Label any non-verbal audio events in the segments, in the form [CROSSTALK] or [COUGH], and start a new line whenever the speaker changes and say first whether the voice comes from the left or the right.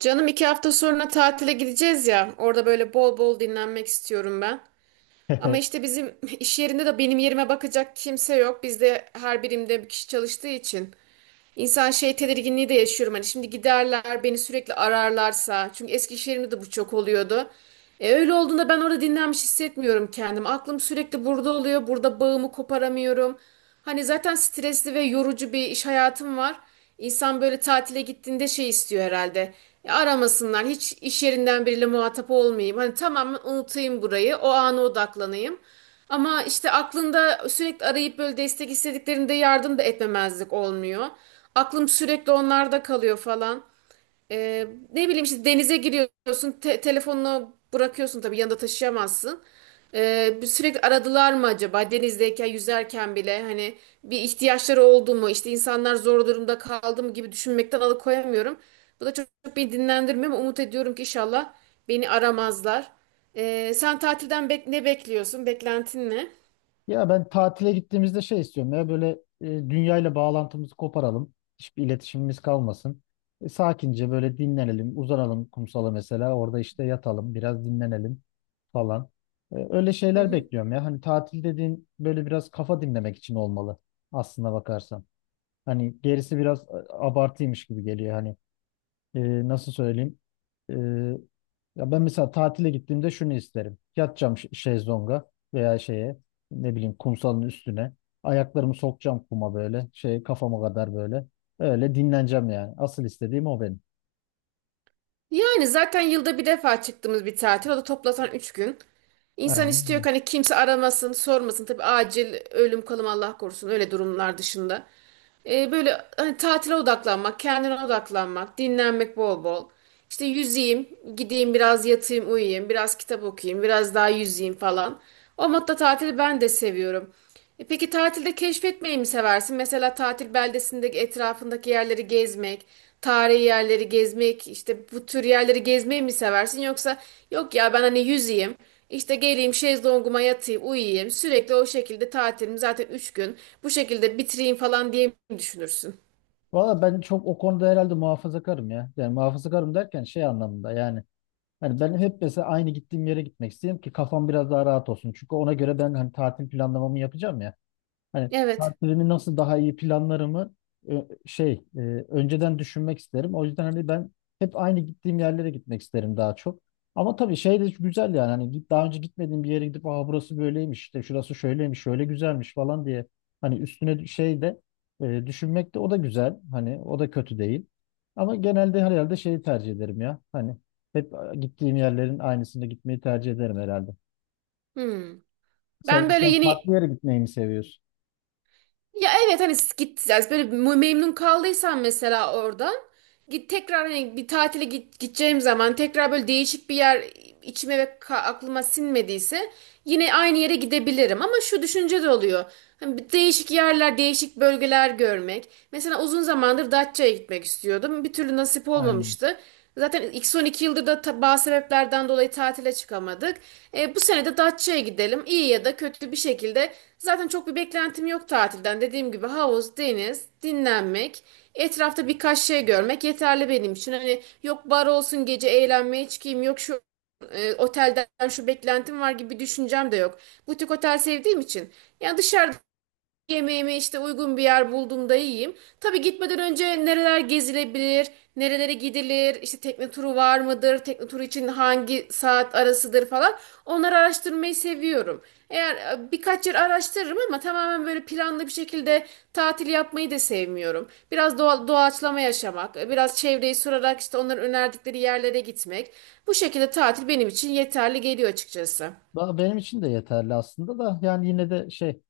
right: Canım iki hafta sonra tatile gideceğiz ya. Orada böyle bol bol dinlenmek istiyorum ben. Ama
left: [LAUGHS]
right: işte bizim [LAUGHS] iş yerinde de benim yerime bakacak kimse yok. Bizde her birimde bir kişi çalıştığı için. İnsan şey tedirginliği de yaşıyorum. Hani şimdi giderler beni sürekli ararlarsa. Çünkü Eskişehir'imde de bu çok oluyordu. Öyle olduğunda ben orada dinlenmiş hissetmiyorum kendimi. Aklım sürekli burada oluyor. Burada bağımı koparamıyorum. Hani zaten stresli ve yorucu bir iş hayatım var. İnsan böyle tatile gittiğinde şey istiyor herhalde. Aramasınlar. Hiç iş yerinden biriyle muhatap olmayayım. Hani tamamen unutayım burayı. O ana odaklanayım. Ama işte aklında sürekli arayıp böyle destek istediklerinde yardım da etmemezlik olmuyor. Aklım sürekli onlarda kalıyor falan. Ee, Ne bileyim işte denize giriyorsun, telefonunu bırakıyorsun tabii yanında taşıyamazsın. Bir sürekli aradılar mı acaba denizdeyken yüzerken bile hani bir ihtiyaçları oldu mu işte insanlar zor durumda kaldı mı gibi düşünmekten alıkoyamıyorum. Bu da çok beni dinlendirmiyor ama umut ediyorum ki inşallah beni aramazlar. Sen tatilden ne bekliyorsun? Beklentin ne?
left: Ya ben tatile gittiğimizde şey istiyorum ya böyle dünyayla bağlantımızı koparalım. Hiçbir iletişimimiz kalmasın. Sakince böyle dinlenelim, uzanalım kumsala mesela. Orada işte yatalım, biraz dinlenelim falan. Öyle
right: Hı
left: şeyler
right: hı.
left: bekliyorum ya. Hani tatil dediğin böyle biraz kafa dinlemek için olmalı aslına bakarsan. Hani gerisi biraz abartıymış gibi geliyor hani. Nasıl söyleyeyim? E, Ya ben mesela tatile gittiğimde şunu isterim. Yatacağım şezlonga veya şeye ne bileyim kumsalın üstüne. Ayaklarımı sokacağım kuma böyle. Şey kafama kadar böyle. Öyle dinleneceğim yani. Asıl istediğim o benim.
right: Yani zaten yılda bir defa çıktığımız bir tatil. O da toplasan 3 gün. İnsan istiyor
left: Aynen.
right: ki hani kimse aramasın, sormasın. Tabii acil ölüm kalım Allah korusun öyle durumlar dışında. Böyle hani tatile odaklanmak, kendine odaklanmak, dinlenmek bol bol. İşte yüzeyim, gideyim biraz yatayım, uyuyayım, biraz kitap okuyayım, biraz daha yüzeyim falan. O modda tatili ben de seviyorum. E peki tatilde keşfetmeyi mi seversin? Mesela tatil beldesindeki etrafındaki yerleri gezmek, tarihi yerleri gezmek, işte bu tür yerleri gezmeyi mi seversin? Yoksa yok ya ben hani yüzeyim. İşte geleyim şezlonguma yatayım, uyuyayım. Sürekli o şekilde tatilimi zaten 3 gün bu şekilde bitireyim falan diye mi düşünürsün?
left: Valla ben çok o konuda herhalde muhafazakarım ya. Yani muhafazakarım derken şey anlamında yani. Hani ben hep mesela aynı gittiğim yere gitmek istedim ki kafam biraz daha rahat olsun. Çünkü ona göre ben hani tatil planlamamı yapacağım ya. Hani
right: Evet.
left: tatilimi nasıl daha iyi planlarımı ö- şey e, önceden düşünmek isterim. O yüzden hani ben hep aynı gittiğim yerlere gitmek isterim daha çok. Ama tabii şey de güzel yani hani git daha önce gitmediğim bir yere gidip aa burası böyleymiş işte şurası şöyleymiş şöyle güzelmiş falan diye hani üstüne şey de düşünmek de o da güzel hani o da kötü değil. Ama genelde herhalde şeyi tercih ederim ya hani hep gittiğim yerlerin aynısında gitmeyi tercih ederim herhalde.
right: Hmm. Ben
left: Sen,
right: böyle
left: sen farklı
right: yeni.
left: yere gitmeyi mi seviyorsun?
right: Ya evet hani git yani böyle memnun kaldıysan mesela oradan git tekrar hani bir tatile git, gideceğim zaman tekrar böyle değişik bir yer içime ve aklıma sinmediyse yine aynı yere gidebilirim ama şu düşünce de oluyor. Hani bir değişik yerler, değişik bölgeler görmek. Mesela uzun zamandır Datça'ya gitmek istiyordum. Bir türlü nasip
left: Aynen.
right: olmamıştı. Zaten ilk son iki yıldır da bazı sebeplerden dolayı tatile çıkamadık. Bu sene de Datça'ya gidelim. İyi ya da kötü bir şekilde. Zaten çok bir beklentim yok tatilden. Dediğim gibi havuz, deniz, dinlenmek, etrafta birkaç şey görmek yeterli benim için. Hani yok bar olsun gece eğlenmeye çıkayım, yok şu otelden şu beklentim var gibi bir düşüncem de yok. Butik otel sevdiğim için. Yani dışarıda yemeğimi işte uygun bir yer bulduğumda yiyeyim. Tabii gitmeden önce nereler gezilebilir, nerelere gidilir, işte tekne turu var mıdır, tekne turu için hangi saat arasıdır falan. Onları araştırmayı seviyorum. Eğer birkaç yer araştırırım ama tamamen böyle planlı bir şekilde tatil yapmayı da sevmiyorum. Biraz doğa, doğaçlama yaşamak, biraz çevreyi sorarak işte onların önerdikleri yerlere gitmek. Bu şekilde tatil benim için yeterli geliyor açıkçası.
left: Daha benim için de yeterli aslında da yani yine de şey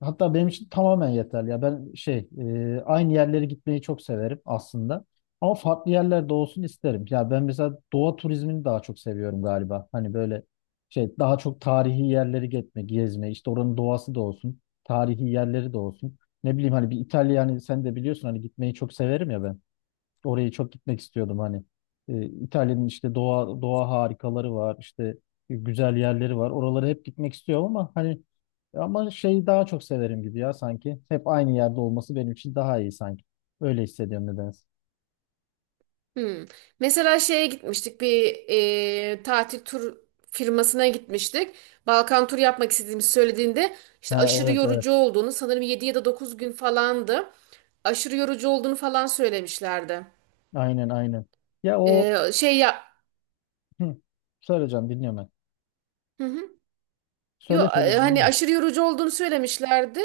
left: hatta benim için tamamen yeterli ya ben aynı yerlere gitmeyi çok severim aslında ama farklı yerlerde olsun isterim ya ben mesela doğa turizmini daha çok seviyorum galiba hani böyle şey daha çok tarihi yerleri gitme gezme işte oranın doğası da olsun tarihi yerleri de olsun ne bileyim hani bir İtalya hani sen de biliyorsun hani gitmeyi çok severim ya ben. Oraya çok gitmek istiyordum hani. İtalya'nın işte doğa harikaları var, işte güzel yerleri var. Oralara hep gitmek istiyorum ama hani ama şeyi daha çok severim gibi ya sanki. Hep aynı yerde olması benim için daha iyi sanki. Öyle hissediyorum nedense.
right: Hmm. Mesela şeye gitmiştik bir tatil tur firmasına gitmiştik. Balkan turu yapmak istediğimizi söylediğinde işte
left: Ha,
right: aşırı
left: evet, evet.
right: yorucu olduğunu sanırım 7 ya da 9 gün falandı. Aşırı yorucu olduğunu falan söylemişlerdi.
left: Aynen, aynen. Ya o,
right: Şey ya,
left: hı, söyleyeceğim, dinliyorum ben.
right: hı hı. Yo,
left: Söyle söyle,
right: hani
left: dinliyorum.
right: aşırı yorucu olduğunu söylemişlerdi.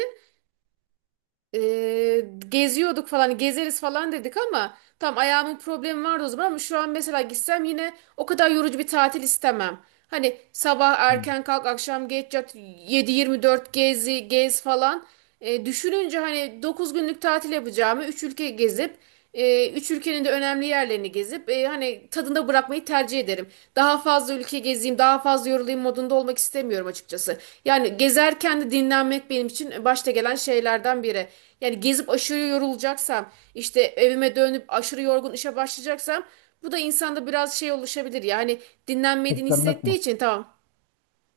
right: Geziyorduk falan gezeriz falan dedik ama tam ayağımın problemi vardı o zaman ama şu an mesela gitsem yine o kadar yorucu bir tatil istemem. Hani sabah
left: Hı.
right: erken kalk akşam geç yat, 7/24 gezi gez falan. Düşününce hani 9 günlük tatil yapacağımı 3 ülke gezip 3 ülkenin de önemli yerlerini gezip hani tadında bırakmayı tercih ederim. Daha fazla ülke gezeyim daha fazla yorulayım modunda olmak istemiyorum açıkçası. Yani gezerken de dinlenmek benim için başta gelen şeylerden biri. Yani gezip aşırı yorulacaksam, işte evime dönüp aşırı yorgun işe başlayacaksam bu da insanda biraz şey oluşabilir. Yani dinlenmediğini
left: Kıskanmak
right: hissettiği
left: mı?
right: için tamam,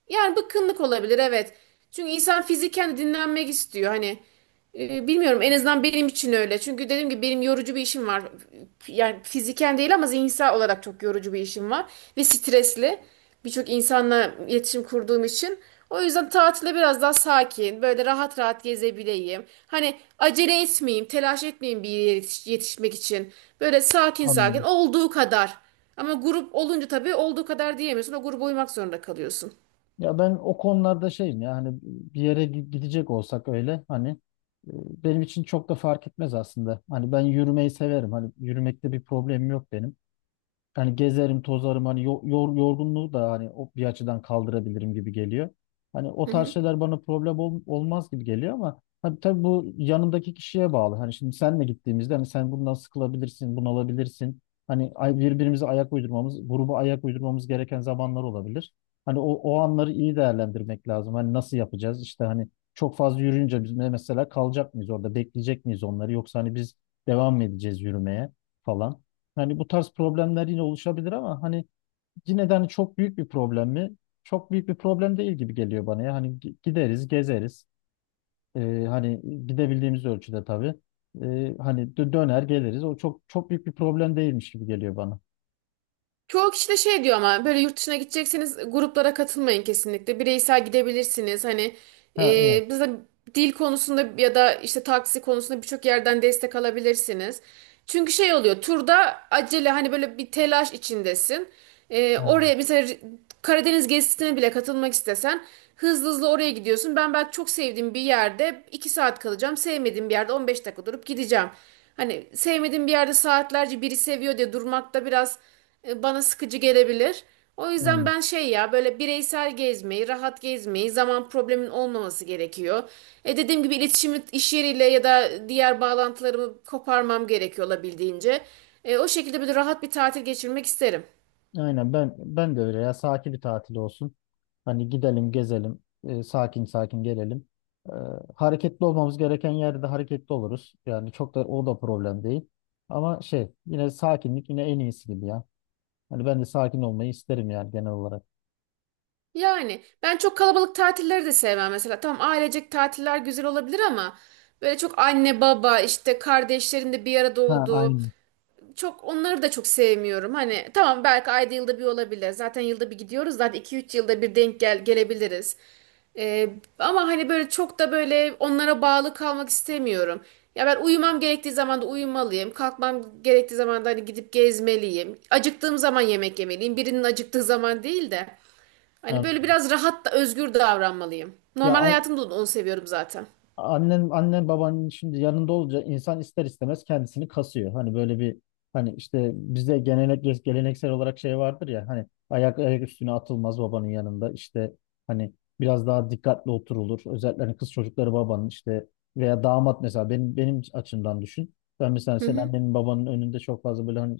right: yani bıkkınlık olabilir evet. Çünkü insan fiziken de dinlenmek istiyor. Hani bilmiyorum en azından benim için öyle. Çünkü dediğim gibi benim yorucu bir işim var. Yani fiziken değil ama zihinsel olarak çok yorucu bir işim var. Ve stresli. Birçok insanla iletişim kurduğum için. O yüzden tatile biraz daha sakin, böyle rahat rahat gezebileyim. Hani acele etmeyeyim, telaş etmeyeyim bir yere yetişmek için. Böyle sakin sakin
left: Anladım.
right: olduğu kadar. Ama grup olunca tabii olduğu kadar diyemiyorsun. O gruba uymak zorunda kalıyorsun.
left: Ya ben o konularda şeyim ya hani bir yere gidecek olsak öyle hani e, benim için çok da fark etmez aslında. Hani ben yürümeyi severim. Hani yürümekte bir problemim yok benim. Yani gezerim, tozarım hani yorgunluğu da hani o bir açıdan kaldırabilirim gibi geliyor. Hani o
right: Hı
left: tarz
right: hı.
left: şeyler bana problem olmaz gibi geliyor ama hani tabii bu yanındaki kişiye bağlı. Hani şimdi senle gittiğimizde hani sen bundan sıkılabilirsin, bunalabilirsin. Hani birbirimize ayak uydurmamız, gruba ayak uydurmamız gereken zamanlar olabilir. Hani o anları iyi değerlendirmek lazım. Hani nasıl yapacağız? İşte hani çok fazla yürüyünce biz mesela kalacak mıyız orada, bekleyecek miyiz onları yoksa hani biz devam mı edeceğiz yürümeye falan. Yani bu tarz problemler yine oluşabilir ama hani yine de hani çok büyük bir problem mi? Çok büyük bir problem değil gibi geliyor bana ya. Hani gideriz, gezeriz. Hani gidebildiğimiz ölçüde tabii. Hani döner geliriz. O çok çok büyük bir problem değilmiş gibi geliyor bana.
right: Çoğu kişi de şey diyor ama böyle yurt dışına gidecekseniz gruplara katılmayın kesinlikle. Bireysel gidebilirsiniz. Hani
left: Ha, evet.
right: biz de dil konusunda ya da işte taksi konusunda birçok yerden destek alabilirsiniz. Çünkü şey oluyor turda acele hani böyle bir telaş içindesin.
left: Aynen.
right: Oraya mesela Karadeniz gezisine bile katılmak istesen hızlı hızlı oraya gidiyorsun. Ben belki çok sevdiğim bir yerde 2 saat kalacağım. Sevmediğim bir yerde 15 dakika durup gideceğim. Hani sevmediğim bir yerde saatlerce biri seviyor diye durmak da biraz bana sıkıcı gelebilir. O yüzden
left: Aynen.
right: ben şey ya böyle bireysel gezmeyi, rahat gezmeyi, zaman problemin olmaması gerekiyor. E dediğim gibi iletişimi iş yeriyle ya da diğer bağlantılarımı koparmam gerekiyor olabildiğince. O şekilde böyle rahat bir tatil geçirmek isterim.
left: Aynen, ben de öyle ya. Sakin bir tatil olsun. Hani gidelim, gezelim, sakin sakin gelelim. E, hareketli olmamız gereken yerde hareketli oluruz. Yani çok da o da problem değil. Ama şey, yine sakinlik yine en iyisi gibi ya. Hani ben de sakin olmayı isterim yani genel olarak.
right: Yani ben çok kalabalık tatilleri de sevmem mesela. Tamam ailecek tatiller güzel olabilir ama böyle çok anne baba işte kardeşlerin de bir arada
left: Ha,
right: olduğu
left: aynı.
right: çok onları da çok sevmiyorum. Hani tamam belki ayda yılda bir olabilir. Zaten yılda bir gidiyoruz. Zaten iki üç yılda bir denk gelebiliriz. Ee, Ama hani böyle çok da böyle onlara bağlı kalmak istemiyorum. Ya ben uyumam gerektiği zaman da uyumalıyım. Kalkmam gerektiği zaman da hani gidip gezmeliyim. Acıktığım zaman yemek yemeliyim. Birinin acıktığı zaman değil de. Hani
left: Yani,
right: böyle biraz rahat da özgür davranmalıyım.
left: ya,
right: Normal hayatımda da onu seviyorum zaten.
left: annen babanın şimdi yanında olunca insan ister istemez kendisini kasıyor. Hani böyle bir, hani işte bizde gelenek, geleneksel olarak şey vardır ya hani ayak ayak üstüne atılmaz babanın yanında işte hani biraz daha dikkatli oturulur. Özellikle hani kız çocukları babanın işte veya damat mesela benim açımdan düşün. Ben mesela
right: Hı
left: senin
right: hı.
left: annenin babanın önünde çok fazla böyle hani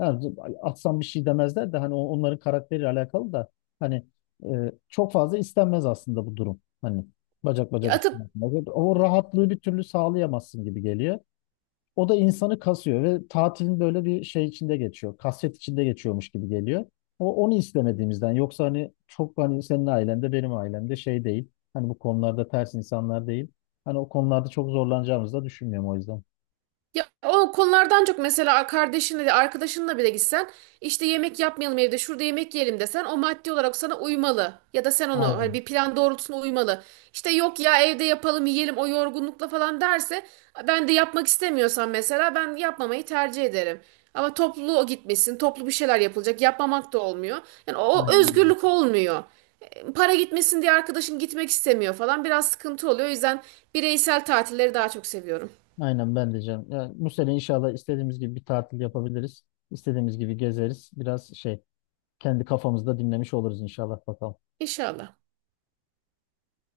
left: yani atsam bir şey demezler de hani onların karakteriyle alakalı da hani çok fazla istenmez aslında bu durum. Hani bacak
right: Ya
left: bacak üstüne.
right: atıp.
left: Bacak. O rahatlığı bir türlü sağlayamazsın gibi geliyor. O da insanı kasıyor ve tatilin böyle bir şey içinde geçiyor. Kasvet içinde geçiyormuş gibi geliyor. O onu istemediğimizden yoksa hani çok hani senin ailende benim ailemde şey değil. Hani bu konularda ters insanlar değil. Hani o konularda çok zorlanacağımızı da düşünmüyorum o yüzden.
right: Ya o konulardan çok mesela kardeşinle de arkadaşınla bile gitsen işte yemek yapmayalım evde şurada yemek yiyelim desen o maddi olarak sana uymalı. Ya da sen onu hani
left: Aynen.
right: bir plan doğrultusunda uymalı. İşte yok ya evde yapalım yiyelim o yorgunlukla falan derse ben de yapmak istemiyorsam mesela ben yapmamayı tercih ederim. Ama toplu o gitmesin toplu bir şeyler yapılacak yapmamak da olmuyor. Yani o
left: Aynen. Öyle.
right: özgürlük olmuyor. Para gitmesin diye arkadaşın gitmek istemiyor falan biraz sıkıntı oluyor. O yüzden bireysel tatilleri daha çok seviyorum.
left: Aynen ben diyeceğim. Yani bu sene inşallah istediğimiz gibi bir tatil yapabiliriz. İstediğimiz gibi gezeriz. Biraz şey kendi kafamızda dinlemiş oluruz inşallah, bakalım.
right: İnşallah.